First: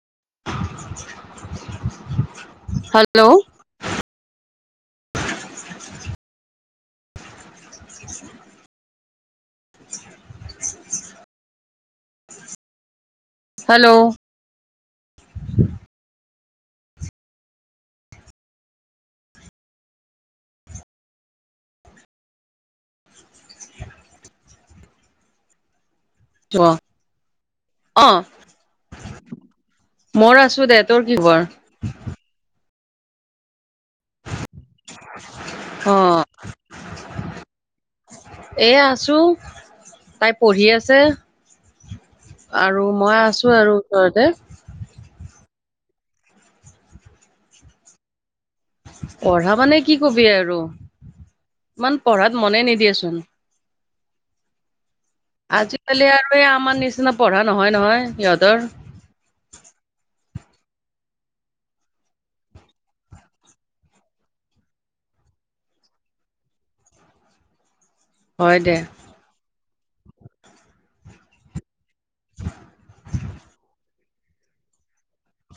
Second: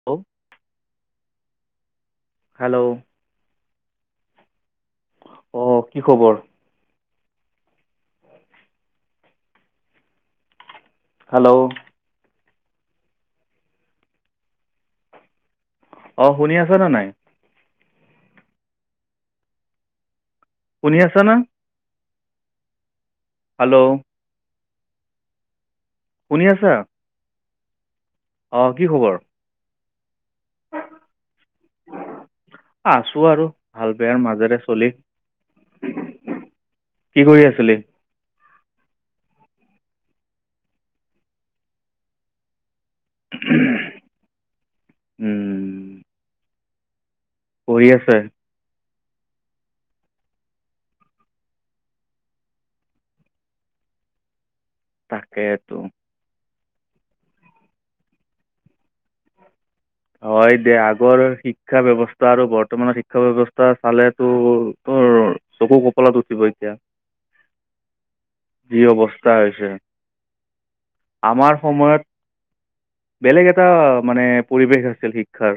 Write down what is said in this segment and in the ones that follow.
[unintelligible] [inaudible] Hello hello অঁ কি খবৰ? হেল্ল' হেল্ল' অ শুনি আছ নে নাই? শুনি আছা না? হেল্ল'! শুনি অ আছা অহ। অঁ কি খবৰ? মোৰ আছো দে। তোৰ কি খবৰ? আছো আৰু। ভাল বেয়াৰ মাজেৰে চলি। অ কি কৰি আছিলি? এয়া আছো তাই পঢ়ি আছে। আৰু মই আছো আৰু ওচৰতে। উম পঢ়ি আছে? পঢ়া মানে কি কবি আৰু, ইমান পঢ়াত মনে নিদিয়ে চোন। তাকেতো আজিকালি আৰু এই আমাৰ নিচিনা পঢ়া নহয় নহয় সিহঁতৰ। হয় দে আগৰ শিক্ষা ব্যৱস্থা আৰু বৰ্তমানৰ শিক্ষা ব্যৱস্থা চালেতো তোৰ চকু কপলাত উঠিব এতিয়া। হয় দে যি অৱস্থা হৈছে, আমাৰ সময়ত বেলেগ এটা মানে পৰিৱেশ আছিল শিক্ষাৰ।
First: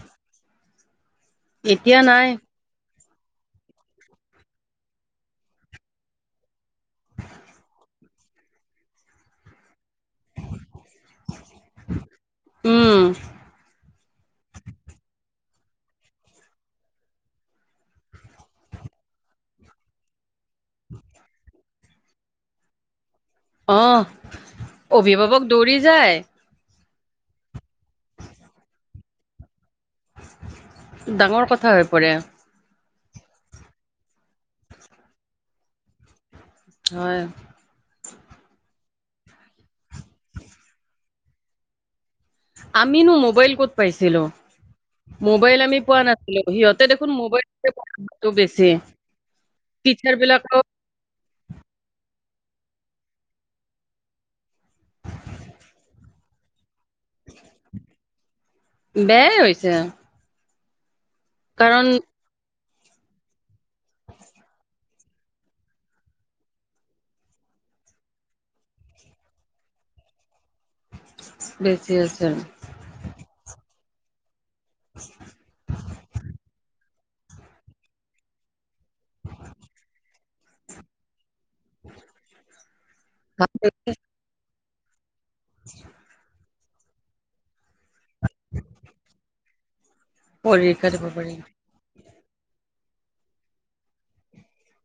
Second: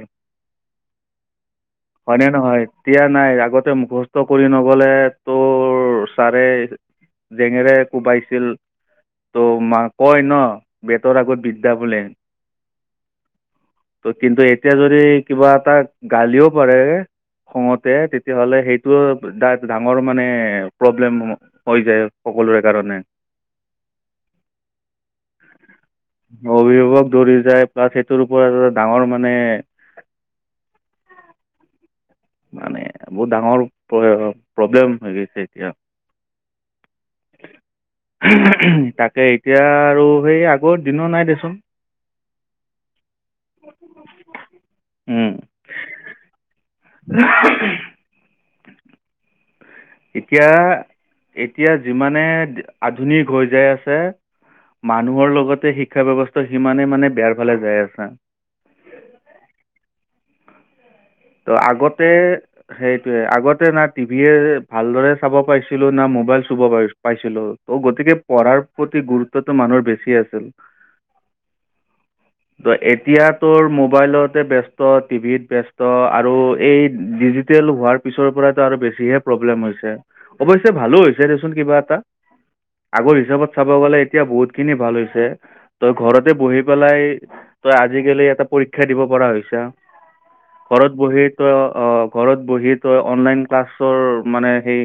এতিয়া হয় নে নাই নহয়? এতিয়া নাই আগতে মুখস্থ কৰি নগলে তোৰ ছাৰে জেঙেৰাই কোবাইছিল ত' মা কয় ন বেতৰ আগত বিদ্যা বোলে। উম। কিন্তু এতিয়া যদি কিবা এটা গালিও পাৰে খঙতে তেতিয়াহ'লে সেইটো এটা ডাঙৰ মানে প্ৰব্লেম সমূহ হৈ যায় সকলোৰে কাৰণে। অঁহ অভিভাৱক দৌৰি যায়। অভিভাৱক দৌৰি যায় প্লাছ সেইটোৰ ওপৰত এটা ডাঙৰ মানে ডাঙৰ কথা হৈ পৰে। মানে বহুত ডাঙৰ প্ৰ প্ৰব্লেম হৈ গৈছে এতিয়া হয়। তাকে এতিয়া আৰু সেই আগৰ দিনও নাই দেচোন। আমিনো মোবাইল ক'ত পাইছিলো, উম মোবাইল আমি পোৱা নাছিলো সিহঁ তে দেখোন মোবাইল [unintelligible] বেছি। টিচাৰ এতিয়া, বিলাকক এতিয়া যিমানে আধুনিক হৈ যায় আছে মানুহৰ লগতে শিক্ষা ব্যয়ৱস্থাও সিমানে মানে বেয়াৰ ফালে যাই আছে। বেয়াই হৈছে। ত' কাৰণ আগতে সেইটোয়ে আগতে না টিভিয়ে ভালদৰে চাব পাৰাইছিলো না মোবাইল চুব পাইছিলো। ত' গতিকে পঢ়াৰ প্ৰতি গুৰুত্বটো মানুহৰ বেছি আছিল। বেছি আছিল। ত এতিয়া তোৰ মোবাইলতে ব্যস্ত, টিভিত ব্যস্ত আৰু এই ডিজিটেল হোৱাৰ পিছৰ পৰাতো আৰু বেছিহে প্ৰব্লেম হৈছে। অবশ্যে ভালো হৈছে দেচোন কিবা এটা। আগৰ হিচাপত চাব গ'লে এতিয়া বহুত খিনি ভাল হৈছে তই ঘৰতে বহি পেলাই তই আজিকালি এটা পৰীক্ষা দিব পৰা হৈছা পৰীক্ষা ঘৰত দিব বহি পাৰি তই অ ঘৰত বহি তই অনলাইন ক্লাছৰ মানে সেই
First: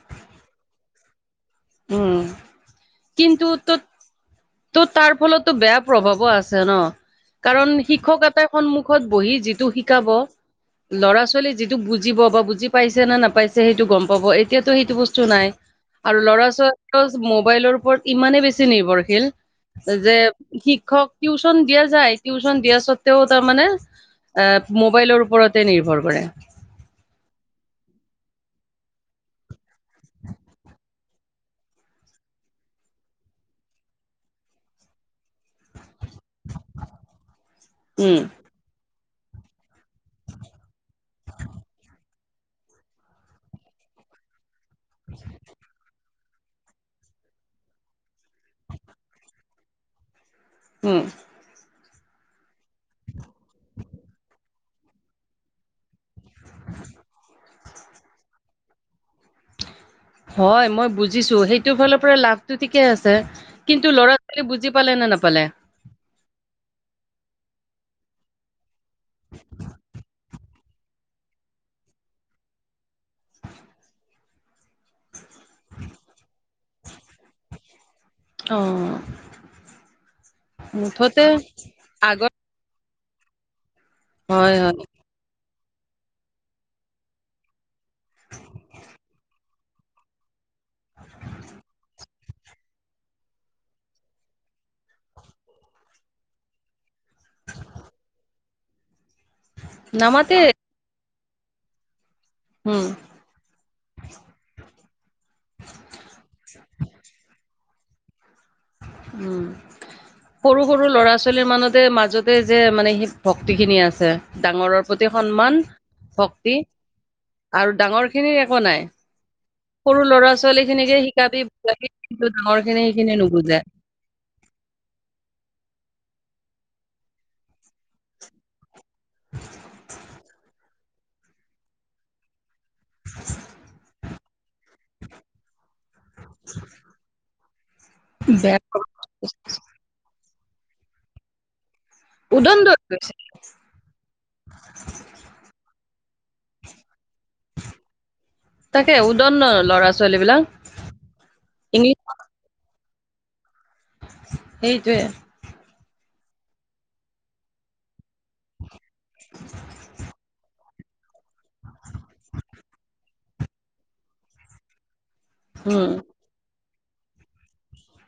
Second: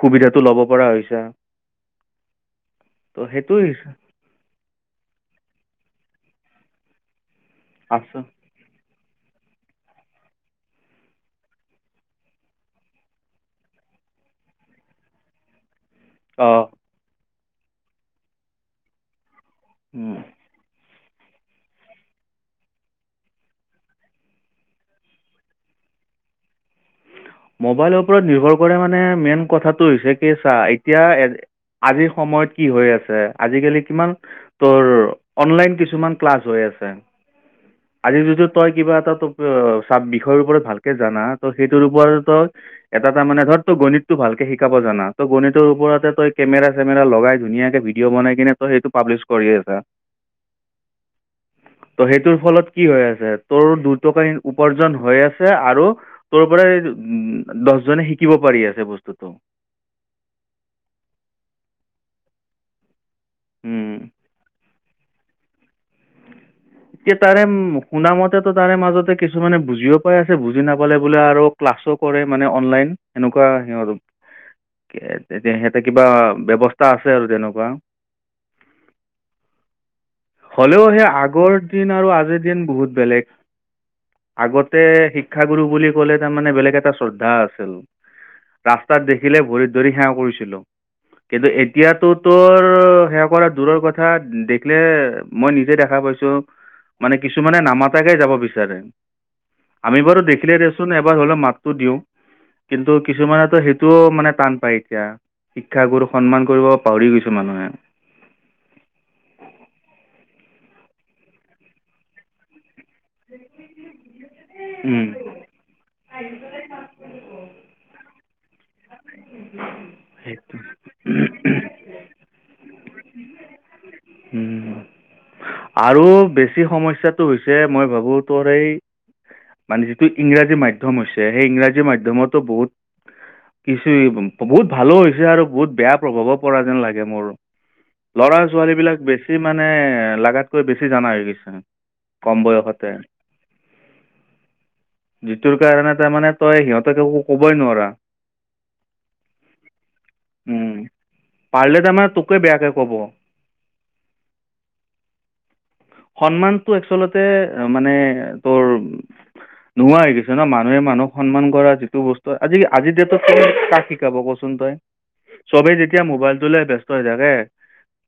সুবিধাটো লব পৰা হৈছা। উম ত' কিন্তু সেইটো ত ত' তাৰ ফলতো বেয়া প্ৰভাৱো আছে ন কাৰণ আছে শিক্ষক এটাই সন্মুখত বহি যিটো শিকাব ল'ৰা ছোৱালীয়ে যিটো বুজিব বা বুজি পাইছে নে নাপাইছে সেইটো গম পাব। এতিয়াতো সেইটো বস্তু নাই। আৰু ল'ৰা অঁ -ছোৱালী মোবাইলৰ ওপৰত ইমানে বেছি নিৰ্ভৰশীল যে শিক্ষক টিউচন দিয়া যায় টিউশচন দিয়া স্বত্ত্বেও তাৰমানে এ মোবাইলৰ ওপৰতে নিৰ্ভৰ কৰে। মোবাইলৰ ওপৰত নিৰ্ভৰ কৰে মানে মেইন কথাটো হৈছে কি চাহ এতিয়া আজিৰ সময়ত কি হৈ আছে আজিকালি কিমান তোৰ অনলাইন কিছুমান ক্লাছ হৈ আছে। আজি উম যদিটো তই কিবা এটা চা বিষয়ৰ ওপৰত ভালকে জানা ত সেইটোৰ ওপৰত তই এটা টা মানে ধৰ তই গণিতটো ভালকে শিকাব জানা ত গণিতৰ ওপৰতে তই কেমেৰা চেমেৰা লগাই ধুনীয়াকে ভিডিঅ' বনাই কিনে ত সেইটো পাব্লিছ কৰি আছা। উম ত' সেইটোৰ ফলত কি হৈ আছে, তোৰ দুটকাহ উপাৰ্জন হৈ আছে আৰু তোৰ পৰাই উ দহজনে শিকিব পাৰি আছে বস্তুতটো হয় মই বুজিছো সেইটোৰ ফালৰ পৰা লাভটো ঠিকে আছে, উম, কিন্তু ল'ৰা ছোৱালী বুজি পালে না নাপালে। এতিয়া তাৰে শুনা মতেতো তাৰে মাজতে কিছুমানে বুজিও পাই আছে। বুজি নাপালে বোলে আৰু ক্লাছো কৰে মানে অনলাইন এনেকুৱা সি আৰু তেতিয়া সিহঁতে কিবা ব্যৱস্থা আছে আৰু তেনেকুৱা। অঁ হ'লেও সেই আগৰ দিন আৰু আগত আজিৰ দিন বহুত বেলেগ হয় আগতে হয় শিক শিক্ষাগুৰু বুলি ক'লে তাৰমানে বেলেগ এটা শ্ৰদ্ধা আছিল ৰাস্তাত দেখিলে ভৰিত ধৰি সেৱা কৰিছিলো কিন্তু এতিয়াতো তোৰ সেয়া কৰা দূৰৰ কথা দেখিলে মই নিজে দেখা পাইছো মানে কিছুমানে নামাতাকে যাব বিচাৰে আমি বাৰো নামাতে দেখিলে দেচোন এবাৰ হলেও মাতটো দিওঁ উম কিন্তু কিছুমানেতো সেইটোও মানে টান পায় এতিয়া শিক্ষাগুৰু সন্মান কৰিব পাহৰি গৈছে মানুহে উম সৰু সৰু ল'ৰা ছোৱালীৰ মানতে মাজতে যে মানে সি ভক্তিখিনি আছে ডাঙৰৰ প্ৰতি উম। সন্মান ভক্তি আৰু ডাঙৰ খিনিৰ একো নাই সৰু ল'ৰা সেইটো ছোৱালী খিনিকে শিকাবি বাকি কিন্তু ডাঙৰ খিনি সেইখিনি নুবুজে উম আৰু বেছি সমস্যাটো হৈছে মই ভাবো তোৰ এই মানে যিটো ইংৰাজী মাধ্যম হৈছে সেই ইংৰাজী মাধ্যমতো বহুত কিছু এই বোৰ বহুত ভালো হৈছে আৰু বহুত বেয়া প্ৰভাৱ পৰা যেন লাগে মোৰ ল'ৰা ছোৱালী বেয়া বিলাক বেছি বেছি মানে লাগাতকৈ বেছি জানা হৈ গৈছে কম উদন্দ হৈ বয়সতে গৈছে যিটোৰ কাৰণে তাৰ মানে তই সিহঁতক একো ক'বই নোৱাৰা তাকে উদন্দ ল'ৰা ছোৱালী বিলাক উম। পাৰিলে ইংলিছ তাৰমানে তোকে বেয়াকে কব সেইটোৱে। সন্মানটো আচলতে মানে তোৰ নোহোৱা হৈ গৈছে ন। মা নুহে মানুহক সন্মান কৰা যিটো বস্তু আজি আজি ডেতটো কাক শিকাব কচোন তই চবেই উম যেতিয়া মোবাইলটোলে ব্যস্ত হৈ থাকে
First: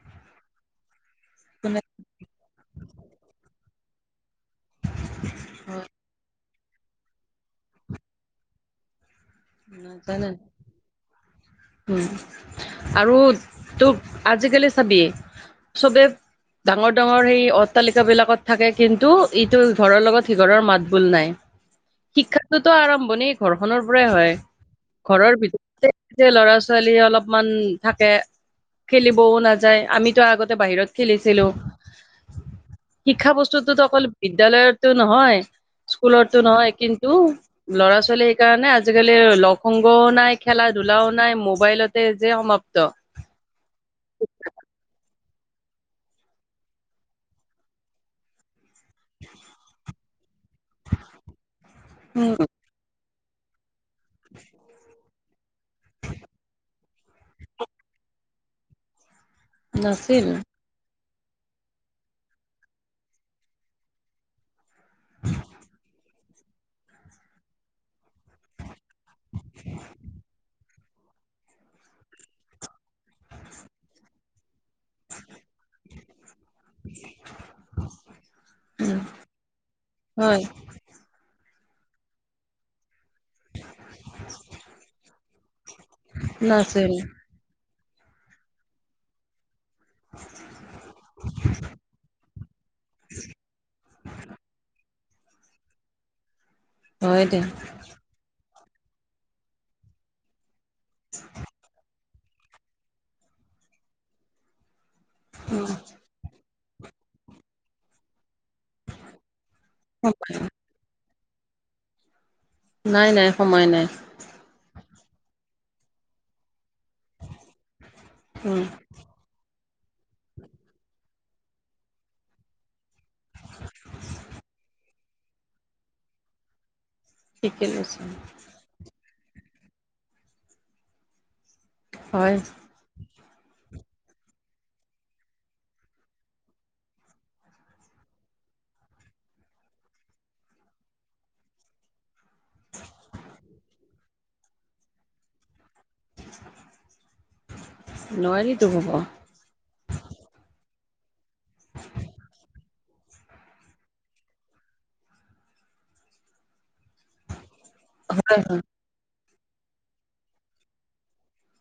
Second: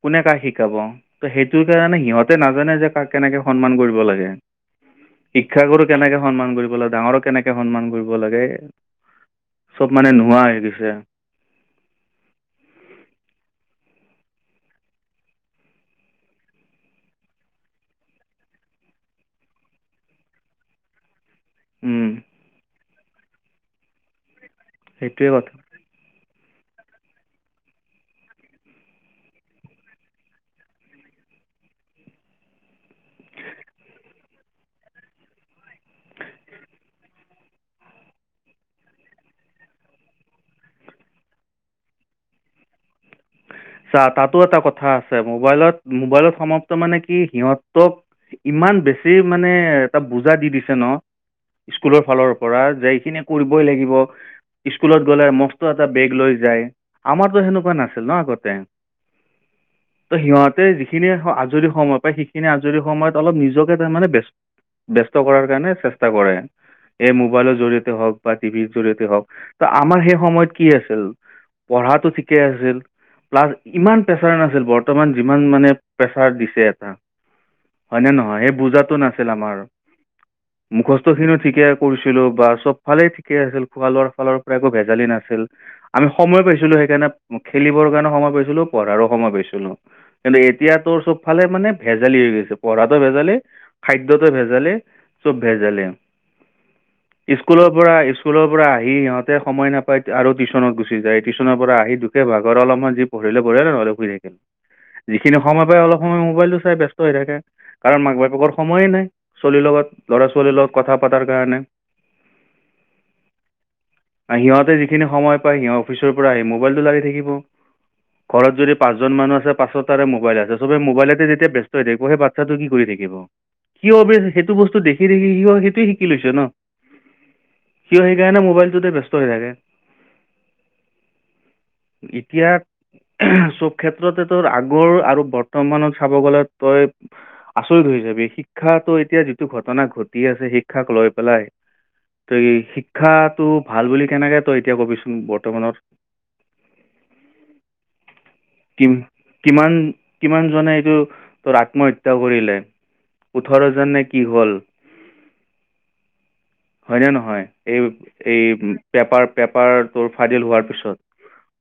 কোনে কাক শিকাব। ত সেইটোৰ কোনে কাৰণে সিহঁতে নাজানে যে কাক কেনেকে সন্মান কৰিব লাগে। হয় শিক্ষাগুৰুক কেনেকে সন্মান কৰিব লাগে ডাঙৰক কেনেকে সন্মান কৰিব লাগে চব মানে নাজানে নোহোৱা হৈ গৈছে। উম, আৰু তোক আজিকালি চাবি চবে ডাঙৰ ডাঙৰ সেই অট্টালিকা বিলাকত থাকে কিন্তু ইটো ঘৰৰ লগত সিঘৰৰ মাত বোল নাই। উম, শিক্ষটোতো আৰম্ভণি ঘৰখনৰ পৰাই হয়। সেইটোৱে ঘৰৰ কথা ভিতৰতে ল'ৰা ছোৱালী অলপমান থাকে খেলিবও নাযায় আমিতো আগতে বাহিৰত খেলিছিলো। শিক্ষা বস্তুটোতো অকল বিদ্যয়ালয়টো নহয়। ইস্কুলতো নহয় কিন্তু ল'ৰা ছোৱালী কাৰণে আজিকালি লগ সংগও নাই খেলা ধূলাও নাই মোবাইলতে যে সমাপ্ত চা তাতো এটা কথা আছে মোবাইলত মোবাইলত সমাপ্ত মানে কি সিহঁতক ইমান বেছি মানে এটা বুজা দি দি ছে ন স্কুলৰ ফালৰ পৰা যে এইখিনি কৰিবই লাগিব স্কুলত গলে মস্ত এটা বেগ লৈ যায়। আমাৰতো সেনেকুৱা নাছিল ন আগতে। ত নাছিল সিহঁ তে যিখিনি আজৰি সময় পায় সেইখিনি আজৰি সময়ত অলপ নিজকে তাৰ মানে ব্য স্ত কৰাৰ কাৰণে চেষ্টা কৰে এই মোবাইলৰ জৰিয়তে হওক বা টিভিৰ জৰিয়তে হওক ত আমাৰ সেই সময়ত কি আছিল পঢ়াটো ঠিকে আছিল। প্লাছ ইমান প্ৰেছাৰ নাছিল বৰ্তমান যিমান মানে প্ৰেছাৰ দিছে। হয় নে নহয় সেই বুজাটো উম নাছিল আমাৰ হয় মুখস্থ খিনিও ঠিকে কৰিছিলো বা চব ফালে ঠিকে আছিল খোৱা লোৱাৰ ফালৰ পৰা একো ভেজালি নাছিল আমি সময় পাইছিলো নাছিল সেইকাৰণে খেলিবৰ কাৰণে সময় পাইছিলো পঢ়াৰো সময় পাইছিলো। কিন্তু এতিয়া তোৰ চব ফালে মানে ভেজালি হৈ গৈছে পঢ়াটো ভেজালি খাদ্যটো ভেজালে। চব ভেজালে হয় দে স্কুলৰ পৰা স্কুলৰ পৰা আহি সিহঁতে সময় না পায় আৰু টিউচনত গুচি যায় টিউচনৰ পৰা আহি ভাগৰ অলপমান যি পঢ়িলে পঢ়ে নহলে শুই থাকে, যিখিনি সময় পায় অলপ সময় মোবাইলটো চাই ব্য স্ত হৈ থাকে কাৰণ মাক বাপেকৰ সময়ে নাই ছোৱালীৰ লগত ল'ৰা সময় ছোৱালীৰ লগত কথা পতাৰ কাৰণে। নাই নাই সময় নাই। সিহঁতে যিখিনি সময় পায় সিহঁতে অফিচৰ পৰা আহি মবাইলটো লাগি থাকিব। ঘৰত উম যদি পাঁচজন মানুহ আছে পাঁচোতাৰে মোবাইল আছে চবে মোবাইলতে যেতিয়া ব্যস্ত হৈ থাকিব সেই বাচ্ছটোৱে কি কৰি থাকিব সিও অবেয়েশ্লী সেইটো বস্তু দেখি দেখি সিও সেইটোৱে শিকি লৈছে না ঠিকে লৈছে সিও সেইকাৰণে মোবাইলটোতে ব্যস্ত হৈ থাকে। হয় এতিয়া চব ক্ষেত্ৰতে তোৰ আগৰ আৰু বৰ্তমানত চাব গ'লে তই আচৰিত হৈ যাবি শিক্ষাটো এতিয়া যিটো ঘটনা ঘটি আছে শিক্ষাক লৈ পেলাই তই শিক্ষাটো ভাল বুলি কেনেকে তই এতিয়া কবিচোন বৰ্তমানত নোৱাৰি। কিম কিমান কিমান জনে এইটো তোৰ আত্মহত্যা কৰিলে? ওঠৰজন নে কি হল হয়নে নহয়? এই হয় হয় এই পেপাৰ পেপাৰটোৰ ফাদিল হোৱাৰ পিছত।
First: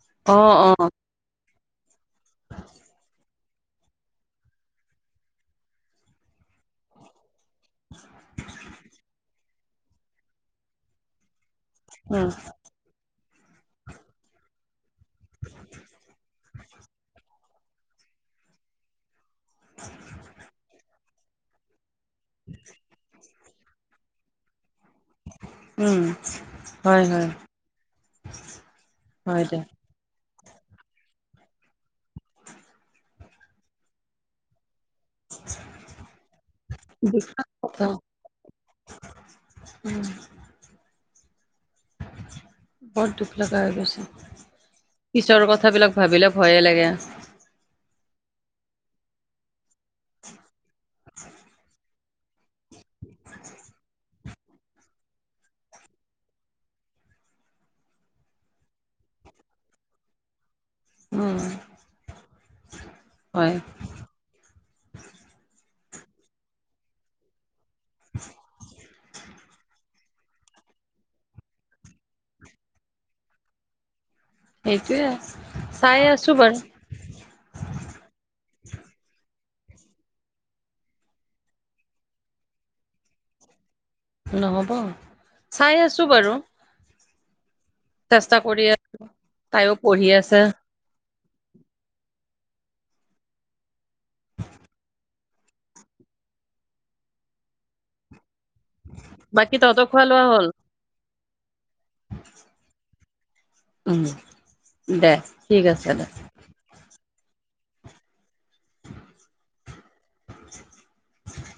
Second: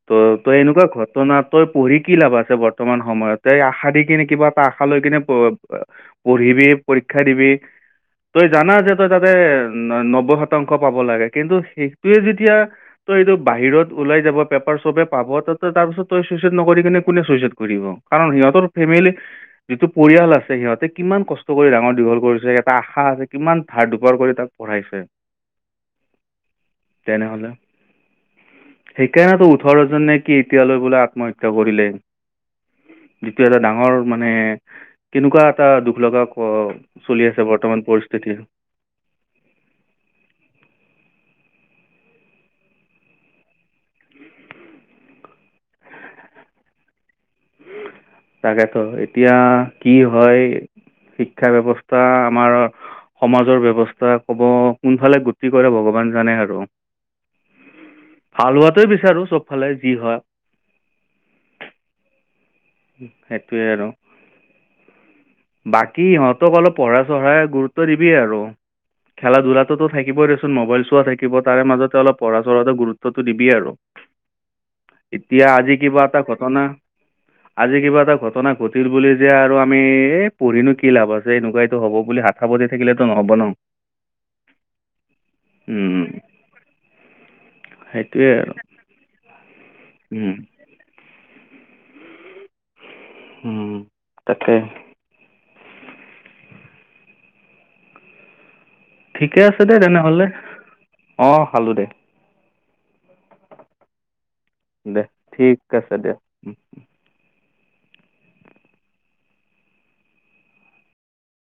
ত অ তই অ এনেকুৱা ঘটনা তই পঢ়ি কি লাভ আছে বৰ্তমান সময়ত। তয় আশা দি কিনে কিবা এটা আশা লৈ কিনে পঢ়িবি পৰীক্ষা দিবি- তই জানা যে তই তাতে নব্বৈ শতাংশ পাব লাগে। কিন্তু, সিটোৱে উম যেতিয়া তই এইটো বাহিৰত ওলাই যাব পেপাৰ চবে- পাব ত তয় তাৰপিছত তই চুইচাইদ নকৰি কিনে কোনে চুইচাইড কৰিব কাৰণ সিহঁতৰ ফেমিলি- যিটো পৰিয়াল আছে সিহঁতে কিমান কষ্ট কৰি ডাঙৰ দীঘল কৰিছে এটা আশা আছে- কিমান ধাৰ দুপাৰ কৰি তাক পঢ়াইছে। উম' হয় হয়। হয় সেইকাৰণেটো দে ওঠৰৰজননে কি এতিয়ালৈ বোলে আত্মহত্যা কৰিলে। যিটো এটা ডাঙৰ মানে- কেনেকুৱা এটা দুখ লগা ঘ চলি আছে বৰ্তমান অ', পৰিস্থিতিৰ। উম' বৰ দুখ লগা হৈ গৈছে। পিছৰ কথাবিলাক ভাবিলে ভয়ে লাগে। তাকেতো এতিয়া কি হয়, শিক্ষা ব্যৱস্থা আমাৰ- সমাজৰ ব্যৱস্থা ক'ব কোনফালে গতি কৰে ভগৱান জানে আৰু। ভাল হোৱাটোৱে বিচাৰোঁ চবফালে যি হয়। উম' হয় সেইটোৱে আৰু বাকী ইহঁতক অলপ পঢ়া চঢ়াই গুৰুত- ত দিবি আৰু খেলা ধূলাটো টোৰ- থাকিবই দেচোন মোবাইল চোৱা থাকিব তাৰে মাজতে অলপ পঢ়া চঢ়াটো গুৰুত্বতটো দিবি আৰু। সেইটোয়ে ইতিয়া আজি চাই কিবা এটা আছো বাৰু ঘটনা- আজি কিবা এটা ঘটনা ঘটিল বুলি যে আৰু আমি এ পঢ়িনো কি লাভ আছে এনেকুৱা এইটো হ'ব বুলি হাত- সাৱতি থাকিলে টো নহব ন। নহ'ব, চাই আছো উম, বাৰু। সেইটোৱে চেষ্টা আৰু কৰি আছো, তাইও পঢ়ি উম, আছে। উম' তাকে। ঠিকে বাকী আছে দে তহঁতৰ খোৱা তেনেহলে, লোৱা হ'ল অঁ খালো দে। দে ঠিক আছে দে। [inaudible]